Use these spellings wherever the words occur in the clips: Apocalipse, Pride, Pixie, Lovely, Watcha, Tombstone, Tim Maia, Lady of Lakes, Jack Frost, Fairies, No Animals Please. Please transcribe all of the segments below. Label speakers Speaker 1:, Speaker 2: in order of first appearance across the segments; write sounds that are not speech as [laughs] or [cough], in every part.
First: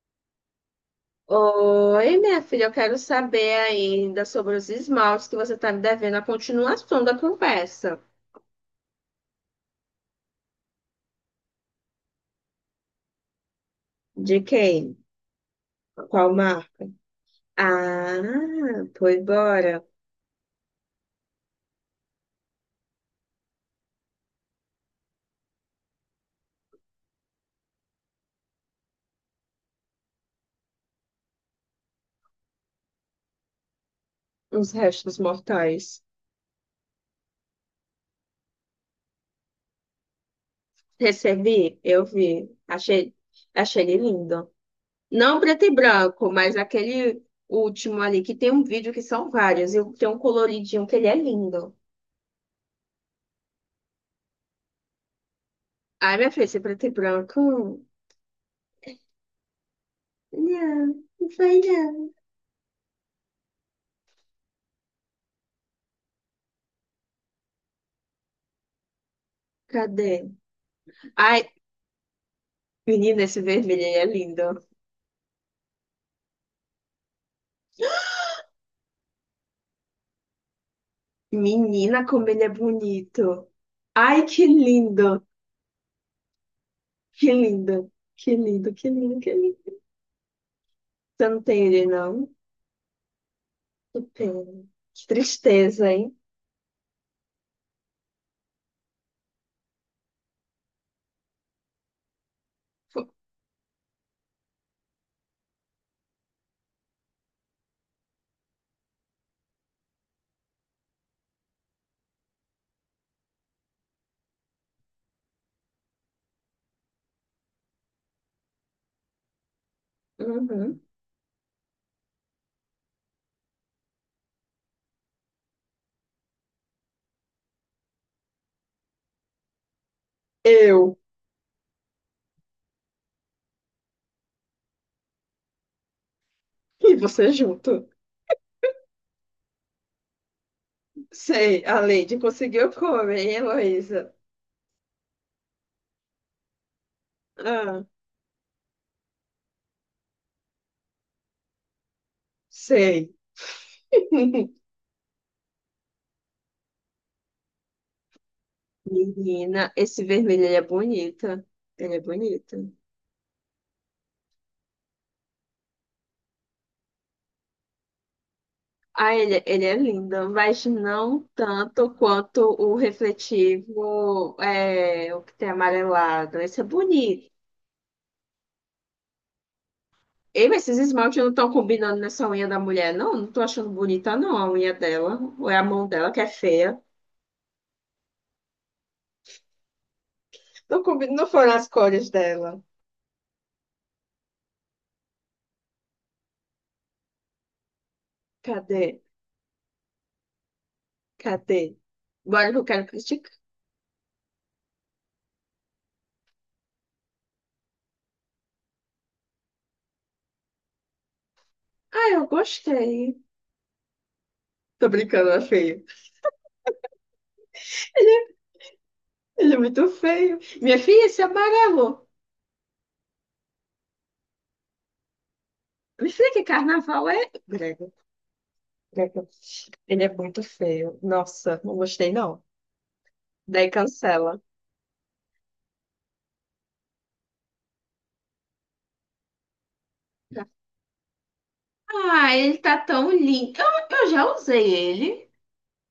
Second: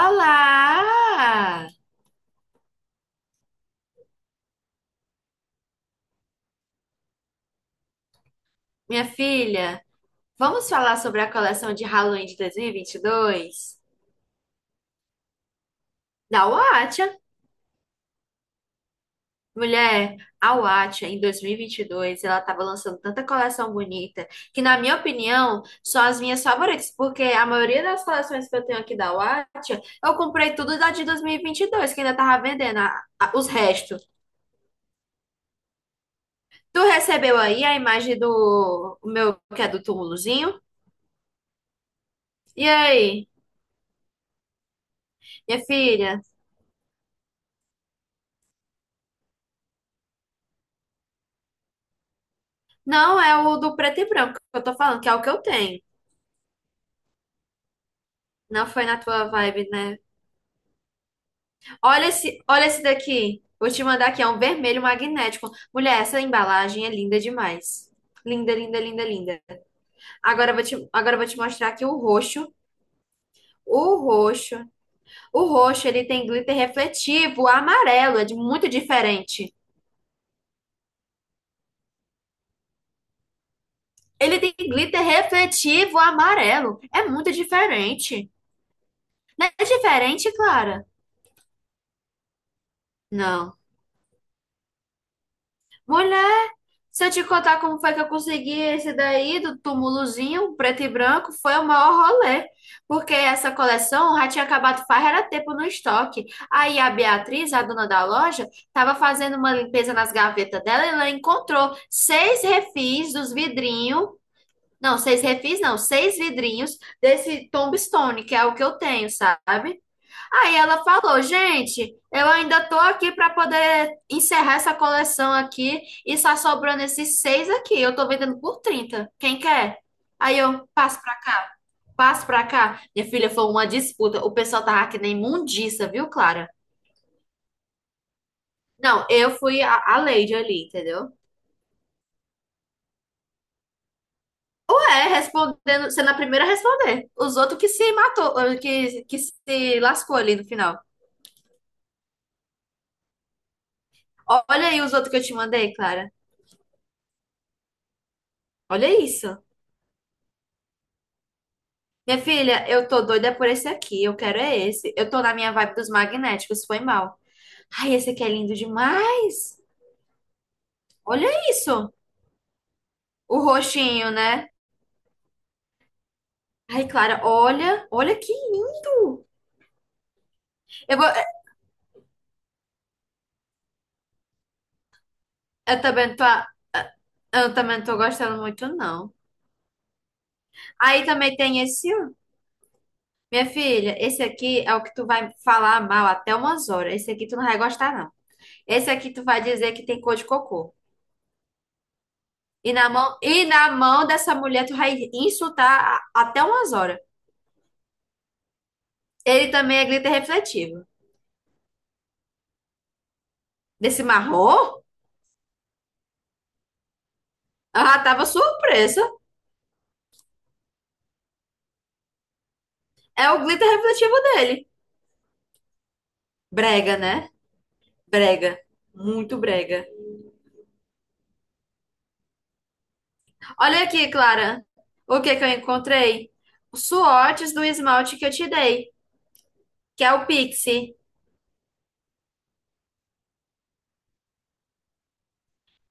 Speaker 1: Olá,
Speaker 2: Oi, minha filha, eu quero saber ainda sobre os esmaltes que você está me devendo a continuação da conversa.
Speaker 1: minha filha. Vamos falar sobre a coleção de Halloween de dois mil e vinte e dois
Speaker 2: De quem? Qual
Speaker 1: da
Speaker 2: marca?
Speaker 1: Watcha.
Speaker 2: Ah, foi embora.
Speaker 1: Mulher, a Watcha em dois mil e vinte e dois, ela estava lançando tanta coleção bonita que, na minha opinião, são as minhas favoritas, porque a maioria das coleções que eu tenho aqui da Watcha, eu comprei tudo da de dois mil e vinte e dois. Que ainda tava vendendo os restos.
Speaker 2: Os restos mortais.
Speaker 1: Tu recebeu aí a imagem do o meu, que é do túmulozinho?
Speaker 2: Recebi, eu vi.
Speaker 1: E
Speaker 2: Achei,
Speaker 1: aí,
Speaker 2: achei ele lindo. Não preto
Speaker 1: minha
Speaker 2: e
Speaker 1: filha?
Speaker 2: branco, mas aquele último ali que tem um vídeo que são vários e tem um coloridinho que ele é lindo.
Speaker 1: Não, é o do preto e branco que eu tô falando, que é o que eu tenho.
Speaker 2: Ai, minha filha, esse preto e branco.
Speaker 1: Não foi na tua vibe, né?
Speaker 2: Não, não foi não.
Speaker 1: Olha esse daqui. Vou te mandar aqui, é um vermelho magnético. Mulher, essa embalagem é linda demais. Linda, linda, linda, linda.
Speaker 2: Cadê?
Speaker 1: Agora eu vou te
Speaker 2: Ai,
Speaker 1: mostrar aqui o roxo.
Speaker 2: menina, esse vermelho aí
Speaker 1: O
Speaker 2: é lindo.
Speaker 1: roxo. O roxo, ele tem glitter refletivo amarelo, é muito diferente.
Speaker 2: Menina, como ele é bonito. Ai,
Speaker 1: Ele
Speaker 2: que
Speaker 1: tem glitter
Speaker 2: lindo.
Speaker 1: refletivo amarelo. É
Speaker 2: Que
Speaker 1: muito
Speaker 2: lindo.
Speaker 1: diferente.
Speaker 2: Que lindo, que lindo, que
Speaker 1: Não é
Speaker 2: lindo.
Speaker 1: diferente, Clara?
Speaker 2: Você não tem ele, não?
Speaker 1: Não.
Speaker 2: Que pena. Que tristeza, hein?
Speaker 1: Mulher. Se eu te contar como foi que eu consegui esse daí do túmulozinho, preto e branco, foi o maior rolê. Porque essa coleção já tinha acabado faz era tempo no estoque. Aí a Beatriz, a dona da loja, estava fazendo uma limpeza nas gavetas dela e ela encontrou seis refis dos vidrinhos. Não, seis refis não, seis vidrinhos desse Tombstone, que é o que eu tenho, sabe? Aí
Speaker 2: Uhum.
Speaker 1: ela falou, gente, eu ainda tô aqui para poder encerrar essa coleção aqui e só sobrando esses seis aqui. Eu tô vendendo por 30. Quem quer? Aí eu
Speaker 2: Eu
Speaker 1: passo pra, passo pra cá. Minha filha, foi uma disputa. O pessoal tava que nem imundiça, viu, Clara?
Speaker 2: e você junto.
Speaker 1: Não, eu fui a lady ali, entendeu?
Speaker 2: Sei, a Lady conseguiu comer, hein, Heloísa?
Speaker 1: Ué, respondendo, sendo a primeira a responder. Os outros que
Speaker 2: Ah,
Speaker 1: se matou, que se lascou ali no final.
Speaker 2: sei. [laughs]
Speaker 1: Olha aí os outros que eu te mandei, Clara. Olha isso.
Speaker 2: Menina, esse vermelho ele é bonito. Ele é
Speaker 1: Minha filha,
Speaker 2: bonito.
Speaker 1: eu tô doida por esse aqui. Eu quero é esse. Eu tô na minha vibe dos magnéticos, foi mal. Ai, esse aqui é lindo
Speaker 2: Ah, ele,
Speaker 1: demais.
Speaker 2: ele é lindo, mas não
Speaker 1: Olha
Speaker 2: tanto
Speaker 1: isso.
Speaker 2: quanto o
Speaker 1: O roxinho,
Speaker 2: refletivo,
Speaker 1: né?
Speaker 2: é, o que tem amarelado. Esse é
Speaker 1: Ai, Clara,
Speaker 2: bonito.
Speaker 1: olha. Olha que lindo.
Speaker 2: Ei, mas esses
Speaker 1: Eu vou,
Speaker 2: esmaltes não estão combinando nessa unha da mulher, não? Não tô achando bonita, não, a unha dela. Ou é a
Speaker 1: eu
Speaker 2: mão dela
Speaker 1: também
Speaker 2: que
Speaker 1: tô,
Speaker 2: é
Speaker 1: a-
Speaker 2: feia.
Speaker 1: eu também não tô gostando muito, não.
Speaker 2: Não,
Speaker 1: Aí
Speaker 2: não
Speaker 1: também
Speaker 2: foram
Speaker 1: tem
Speaker 2: as
Speaker 1: esse,
Speaker 2: cores
Speaker 1: ó.
Speaker 2: dela.
Speaker 1: Minha filha, esse aqui é o que tu vai falar mal até umas horas. Esse aqui tu não vai gostar, não.
Speaker 2: Cadê?
Speaker 1: Esse aqui tu vai dizer que tem cor de cocô.
Speaker 2: Cadê? Bora que eu
Speaker 1: E
Speaker 2: quero
Speaker 1: na mão,
Speaker 2: criticar.
Speaker 1: e na mão dessa mulher tu vai insultar até umas horas. Ele também é glitter refletivo.
Speaker 2: Ah, eu gostei.
Speaker 1: Desse marrom,
Speaker 2: Tô brincando, é feio.
Speaker 1: ela tava surpresa.
Speaker 2: Ele é muito feio. Minha filha, esse amarelo.
Speaker 1: É o glitter refletivo dele.
Speaker 2: Me filha, que
Speaker 1: Brega,
Speaker 2: carnaval
Speaker 1: né?
Speaker 2: é?
Speaker 1: Brega. Muito brega.
Speaker 2: Ele é muito feio. Nossa, não gostei não. Daí
Speaker 1: Olha aqui,
Speaker 2: cancela.
Speaker 1: Clara. O que que eu encontrei? Os Swatches do esmalte que eu te dei, que é o Pixie.
Speaker 2: Ah, ele tá tão lindo. Eu já usei ele.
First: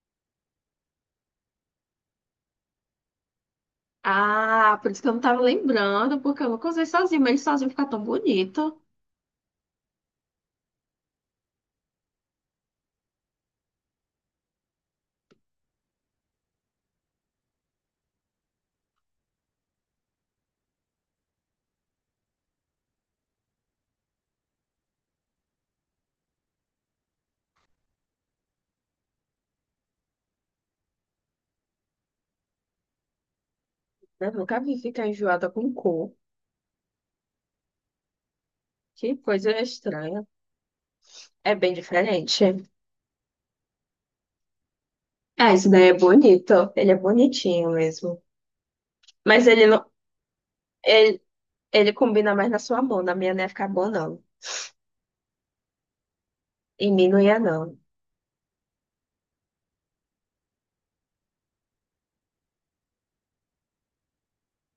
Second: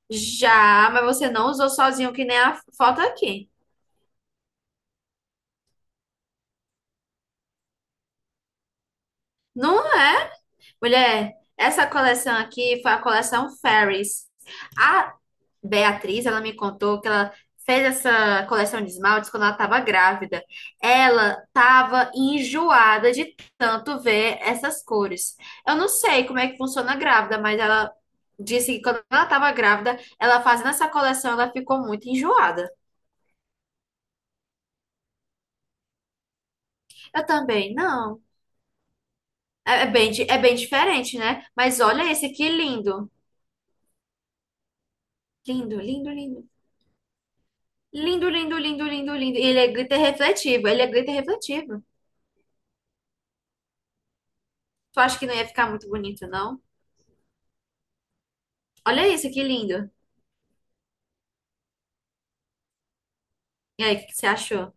Speaker 1: Já, mas você não usou sozinho, que nem a foto aqui.
Speaker 2: Ah, por isso que eu não tava lembrando, porque eu nunca usei sozinho, mas ele sozinho fica tão bonito.
Speaker 1: Não é? Mulher, essa coleção aqui foi a coleção Fairies. A, Beatriz, ela me contou que ela fez essa coleção de esmaltes quando ela estava grávida. Ela estava enjoada de tanto ver essas cores. Eu não sei como é que funciona grávida, mas ela disse que quando ela estava grávida, ela fazendo essa coleção, ela ficou muito enjoada.
Speaker 2: Eu nunca vi ficar enjoada com cor.
Speaker 1: Eu também, não.
Speaker 2: Que coisa
Speaker 1: É é bem,
Speaker 2: estranha.
Speaker 1: di- é bem diferente, né?
Speaker 2: É bem
Speaker 1: Mas olha esse
Speaker 2: diferente.
Speaker 1: aqui lindo.
Speaker 2: É, isso
Speaker 1: Lindo,
Speaker 2: daí é
Speaker 1: lindo, lindo.
Speaker 2: bonito. Ele é bonitinho mesmo.
Speaker 1: Lindo, lindo, lindo, lindo, lindo. E
Speaker 2: Mas
Speaker 1: ele
Speaker 2: ele
Speaker 1: é
Speaker 2: não.
Speaker 1: glitter refletivo. Ele é glitter
Speaker 2: Ele,
Speaker 1: refletivo.
Speaker 2: ele combina mais na sua mão. Na minha não ia ficar bom, não.
Speaker 1: Tu acha que não ia ficar muito bonito, não?
Speaker 2: Em mim não ia, não.
Speaker 1: Olha isso, que lindo. E aí, o que que você achou?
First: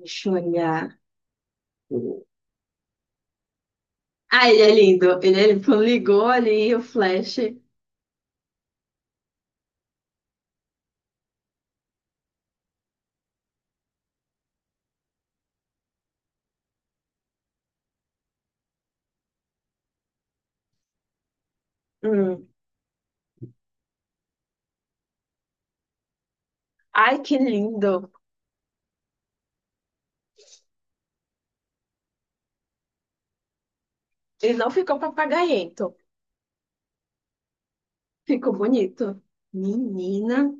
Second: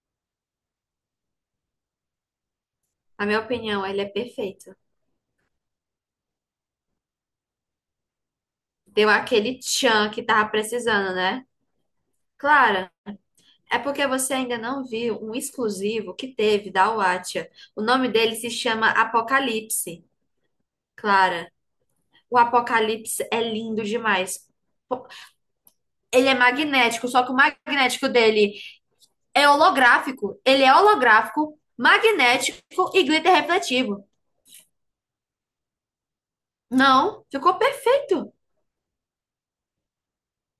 Speaker 2: Deixa eu olhar.
Speaker 1: Na minha opinião, ele é
Speaker 2: Ah, ele é
Speaker 1: perfeito.
Speaker 2: lindo. Ele é lindo. Quando ligou ali o flash.
Speaker 1: Deu aquele tchan que tava precisando, né? Clara, é porque você ainda não viu um exclusivo que teve da Watcha. O nome dele se chama Apocalipse. Clara, o
Speaker 2: Hum.
Speaker 1: Apocalipse é lindo demais. Po- Ele é magnético,
Speaker 2: Ai,
Speaker 1: só que o
Speaker 2: que
Speaker 1: magnético
Speaker 2: lindo.
Speaker 1: dele é holográfico. Ele é holográfico, magnético e glitter refletivo.
Speaker 2: Ele não ficou papagaiento.
Speaker 1: Não, ficou perfeito.
Speaker 2: Ficou bonito. Menina,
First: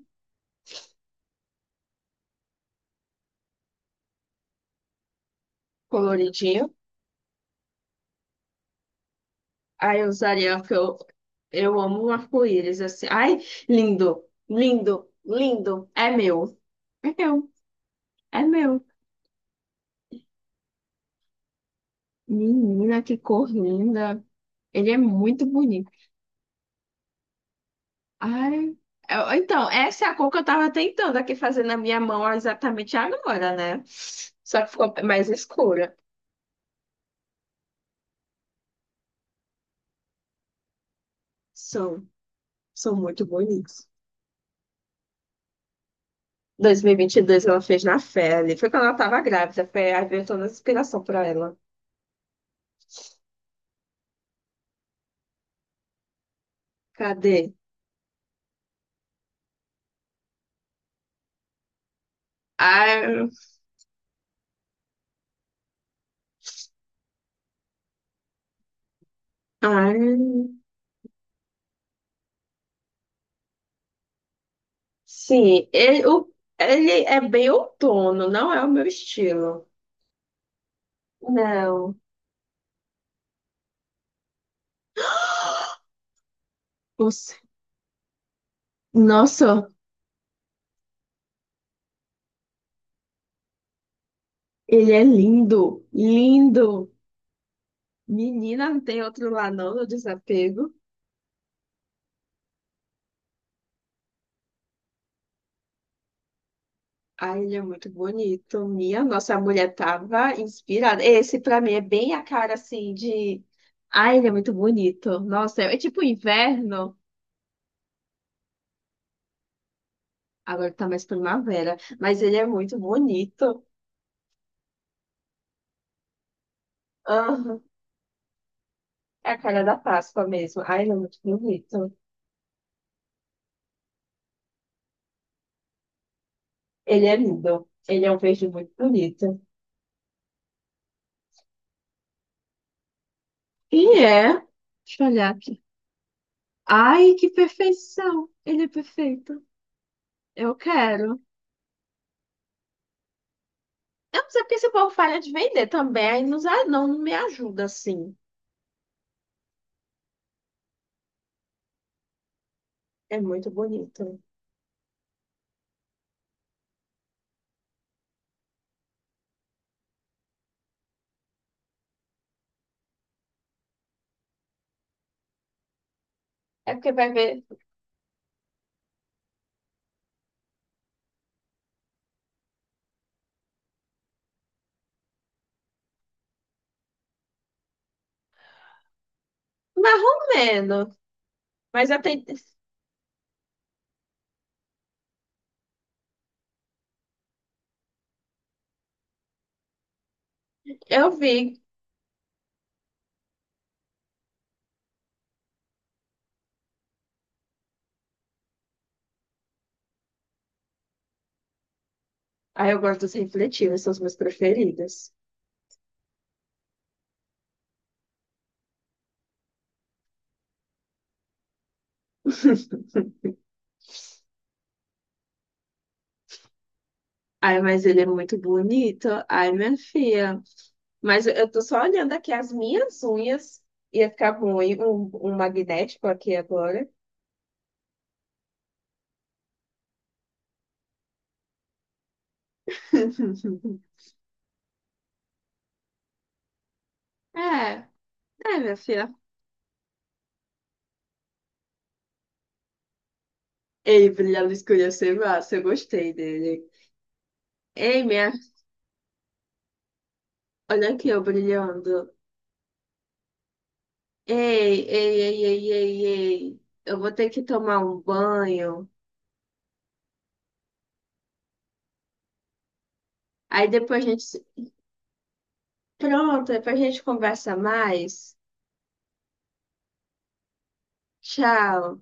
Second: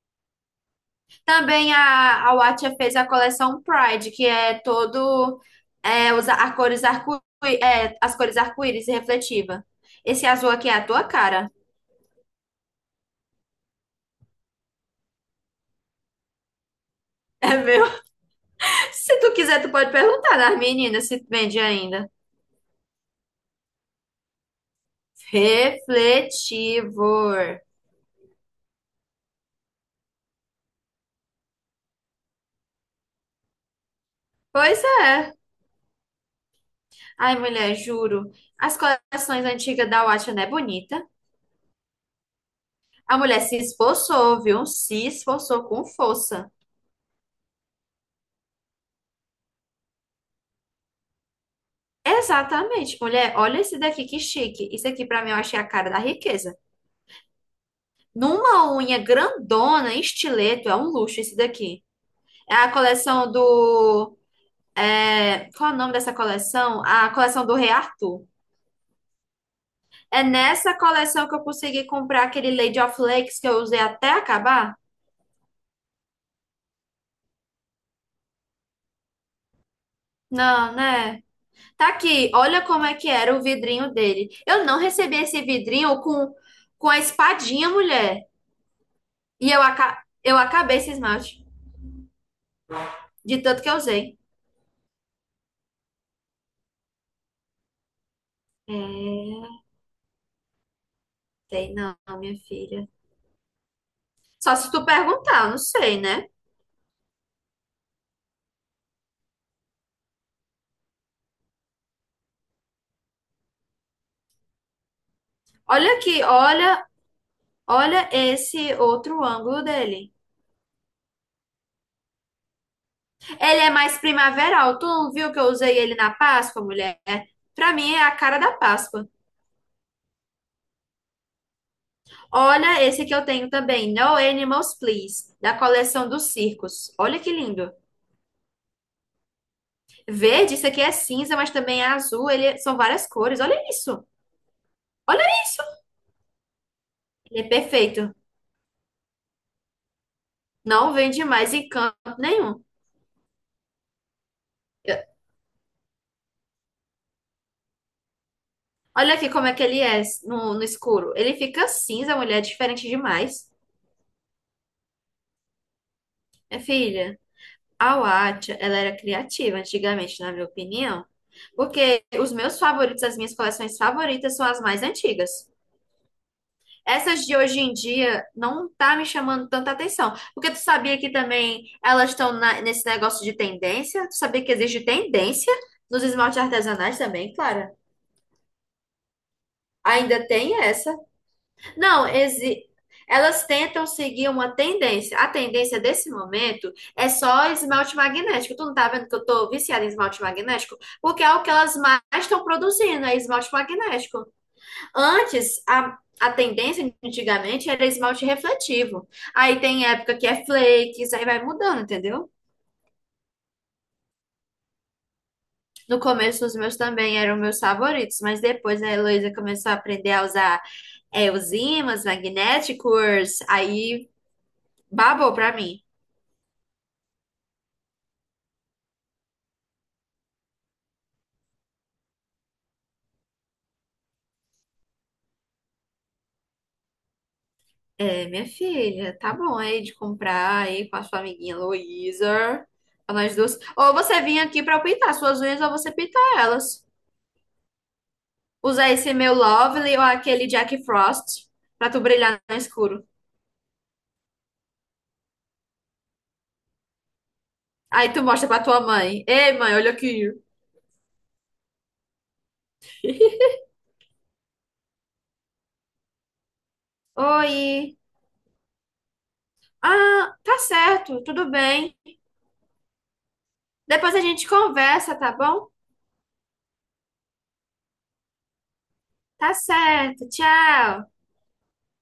Speaker 1: Também a Watcha fez a coleção Pride, que é todo é, os, a
Speaker 2: coloridinho.
Speaker 1: cores arco, é, as cores arco-íris e refletiva.
Speaker 2: Ai, eu
Speaker 1: Esse azul
Speaker 2: usaria,
Speaker 1: aqui
Speaker 2: porque
Speaker 1: é a tua cara.
Speaker 2: eu amo o arco-íris, assim. Ai, lindo, lindo, lindo. É meu. É meu,
Speaker 1: É meu.
Speaker 2: é meu.
Speaker 1: [laughs] Se tu quiser, tu pode perguntar das meninas se vende ainda.
Speaker 2: Menina, que cor linda. Ele é muito bonito.
Speaker 1: Refletivor.
Speaker 2: Ai, eu- então, essa é a cor que eu tava tentando aqui fazer na minha mão exatamente agora, né? Só que
Speaker 1: Pois
Speaker 2: ficou mais
Speaker 1: é.
Speaker 2: escura.
Speaker 1: Ai, mulher, juro. As coleções antigas da Watcha não é bonita.
Speaker 2: São, são
Speaker 1: A
Speaker 2: muito
Speaker 1: mulher se
Speaker 2: bonitos.
Speaker 1: esforçou, viu? Se esforçou com força.
Speaker 2: 2022 ela fez na pele. Foi quando ela tava grávida. Foi, aí veio toda a inspiração pra ela.
Speaker 1: Exatamente, mulher. Olha esse daqui que chique. Isso aqui pra mim eu achei a cara da riqueza.
Speaker 2: Cadê?
Speaker 1: Numa unha grandona, em estileto, é um luxo esse daqui. É a
Speaker 2: Ai,
Speaker 1: coleção do. Qual é o nome dessa coleção? A coleção do Rei Arthur. É
Speaker 2: ai,
Speaker 1: nessa coleção que eu consegui comprar aquele Lady of Lakes que eu usei até acabar?
Speaker 2: sim. Ele, ele é bem outono, não é o meu estilo.
Speaker 1: Não, né? Tá
Speaker 2: Não.
Speaker 1: aqui. Olha como é que era o vidrinho dele. Eu não recebi esse vidrinho com a
Speaker 2: Nossa,
Speaker 1: espadinha, mulher.
Speaker 2: nossa,
Speaker 1: Eu acabei esse esmalte. De tanto que eu usei.
Speaker 2: ele é lindo, lindo. Menina, não tem outro
Speaker 1: É,
Speaker 2: lá não, no desapego.
Speaker 1: sei não, minha filha. Só se tu perguntar, eu não sei, né?
Speaker 2: Ai, ele é muito bonito. Minha nossa, a mulher tava inspirada. Esse pra mim é bem a cara assim de. Ai, ele é muito bonito. Nossa, é, é
Speaker 1: Olha
Speaker 2: tipo
Speaker 1: aqui, olha,
Speaker 2: inverno.
Speaker 1: olha esse outro ângulo dele.
Speaker 2: Agora tá mais primavera, mas ele é muito
Speaker 1: Ele
Speaker 2: bonito.
Speaker 1: é mais primaveral. Tu não viu que eu usei ele na Páscoa, mulher?
Speaker 2: Aham.
Speaker 1: Pra mim é a cara da Páscoa.
Speaker 2: É a cara da Páscoa mesmo. Ai, ele é muito bonito.
Speaker 1: Olha esse que eu tenho também, No Animals Please, da coleção dos circos.
Speaker 2: Ele é
Speaker 1: Olha que
Speaker 2: lindo.
Speaker 1: lindo.
Speaker 2: Ele é um verde muito bonito.
Speaker 1: Verde, isso aqui é cinza, mas também é azul. São várias cores. Olha
Speaker 2: E
Speaker 1: isso.
Speaker 2: é. Deixa eu
Speaker 1: Olha
Speaker 2: olhar aqui.
Speaker 1: isso.
Speaker 2: Ai, que
Speaker 1: Ele é perfeito.
Speaker 2: perfeição! Ele é perfeito. Eu
Speaker 1: Não
Speaker 2: quero.
Speaker 1: vende mais em canto nenhum.
Speaker 2: Eu não sei porque esse povo falha de vender também, aí não, não me ajuda assim.
Speaker 1: Olha aqui como é que ele é no escuro. Ele fica cinza, a mulher é diferente
Speaker 2: É muito
Speaker 1: demais.
Speaker 2: bonito.
Speaker 1: Minha filha, a Watcha, ela era criativa antigamente, na minha opinião. Porque os meus favoritos, as minhas coleções favoritas são as mais antigas.
Speaker 2: É porque vai
Speaker 1: Essas
Speaker 2: ver
Speaker 1: de hoje em dia não tá me chamando tanta atenção. Porque tu sabia que também elas estão nesse negócio de tendência? Tu sabia que existe tendência nos esmaltes artesanais também, Clara?
Speaker 2: mais
Speaker 1: Ainda
Speaker 2: ou
Speaker 1: tem
Speaker 2: menos,
Speaker 1: essa.
Speaker 2: mas eu
Speaker 1: Não,
Speaker 2: tenho...
Speaker 1: elas tentam seguir uma tendência. A tendência desse momento é só esmalte magnético. Tu não tá vendo que eu tô viciada em esmalte magnético?
Speaker 2: eu
Speaker 1: Porque é o que
Speaker 2: vi.
Speaker 1: elas mais estão produzindo, é esmalte magnético. Antes, a tendência antigamente era esmalte refletivo. Aí tem época que é flakes, aí vai mudando, entendeu?
Speaker 2: Aí eu gosto dos refletivos, são os meus preferidos.
Speaker 1: No começo, os meus também eram meus favoritos, mas depois a Heloísa começou a aprender a usar os ímãs
Speaker 2: [laughs]
Speaker 1: magnéticos, aí babou pra mim.
Speaker 2: Ai, mas ele é muito bonito. Ai, minha filha. Mas eu tô só olhando aqui as minhas unhas. Ia ficar bom, hein? Um magnético aqui agora.
Speaker 1: É, minha filha, tá bom aí de comprar aí com a sua amiguinha Luísa. Pra nós duas. Ou
Speaker 2: [laughs]
Speaker 1: você vinha aqui pra eu pintar suas unhas ou você pintar elas.
Speaker 2: É, é, minha
Speaker 1: Usar esse
Speaker 2: filha.
Speaker 1: meu Lovely ou aquele Jack Frost pra tu brilhar no escuro.
Speaker 2: Ei, brilhar no escuro ia ser massa. Eu gostei dele. Ei,
Speaker 1: Aí tu
Speaker 2: minha...
Speaker 1: mostra pra tua mãe. Ei, mãe, olha aqui.
Speaker 2: Olha aqui, eu brilhando. Ei, ei, ei, ei, ei, ei. Eu vou ter que tomar
Speaker 1: Oi.
Speaker 2: um banho.
Speaker 1: Ah, tá certo, tudo bem.
Speaker 2: Aí depois a
Speaker 1: Depois a
Speaker 2: gente
Speaker 1: gente conversa, tá bom?
Speaker 2: Pronto, depois a gente conversa mais.
Speaker 1: Tá certo, tchau.
Speaker 2: Tchau.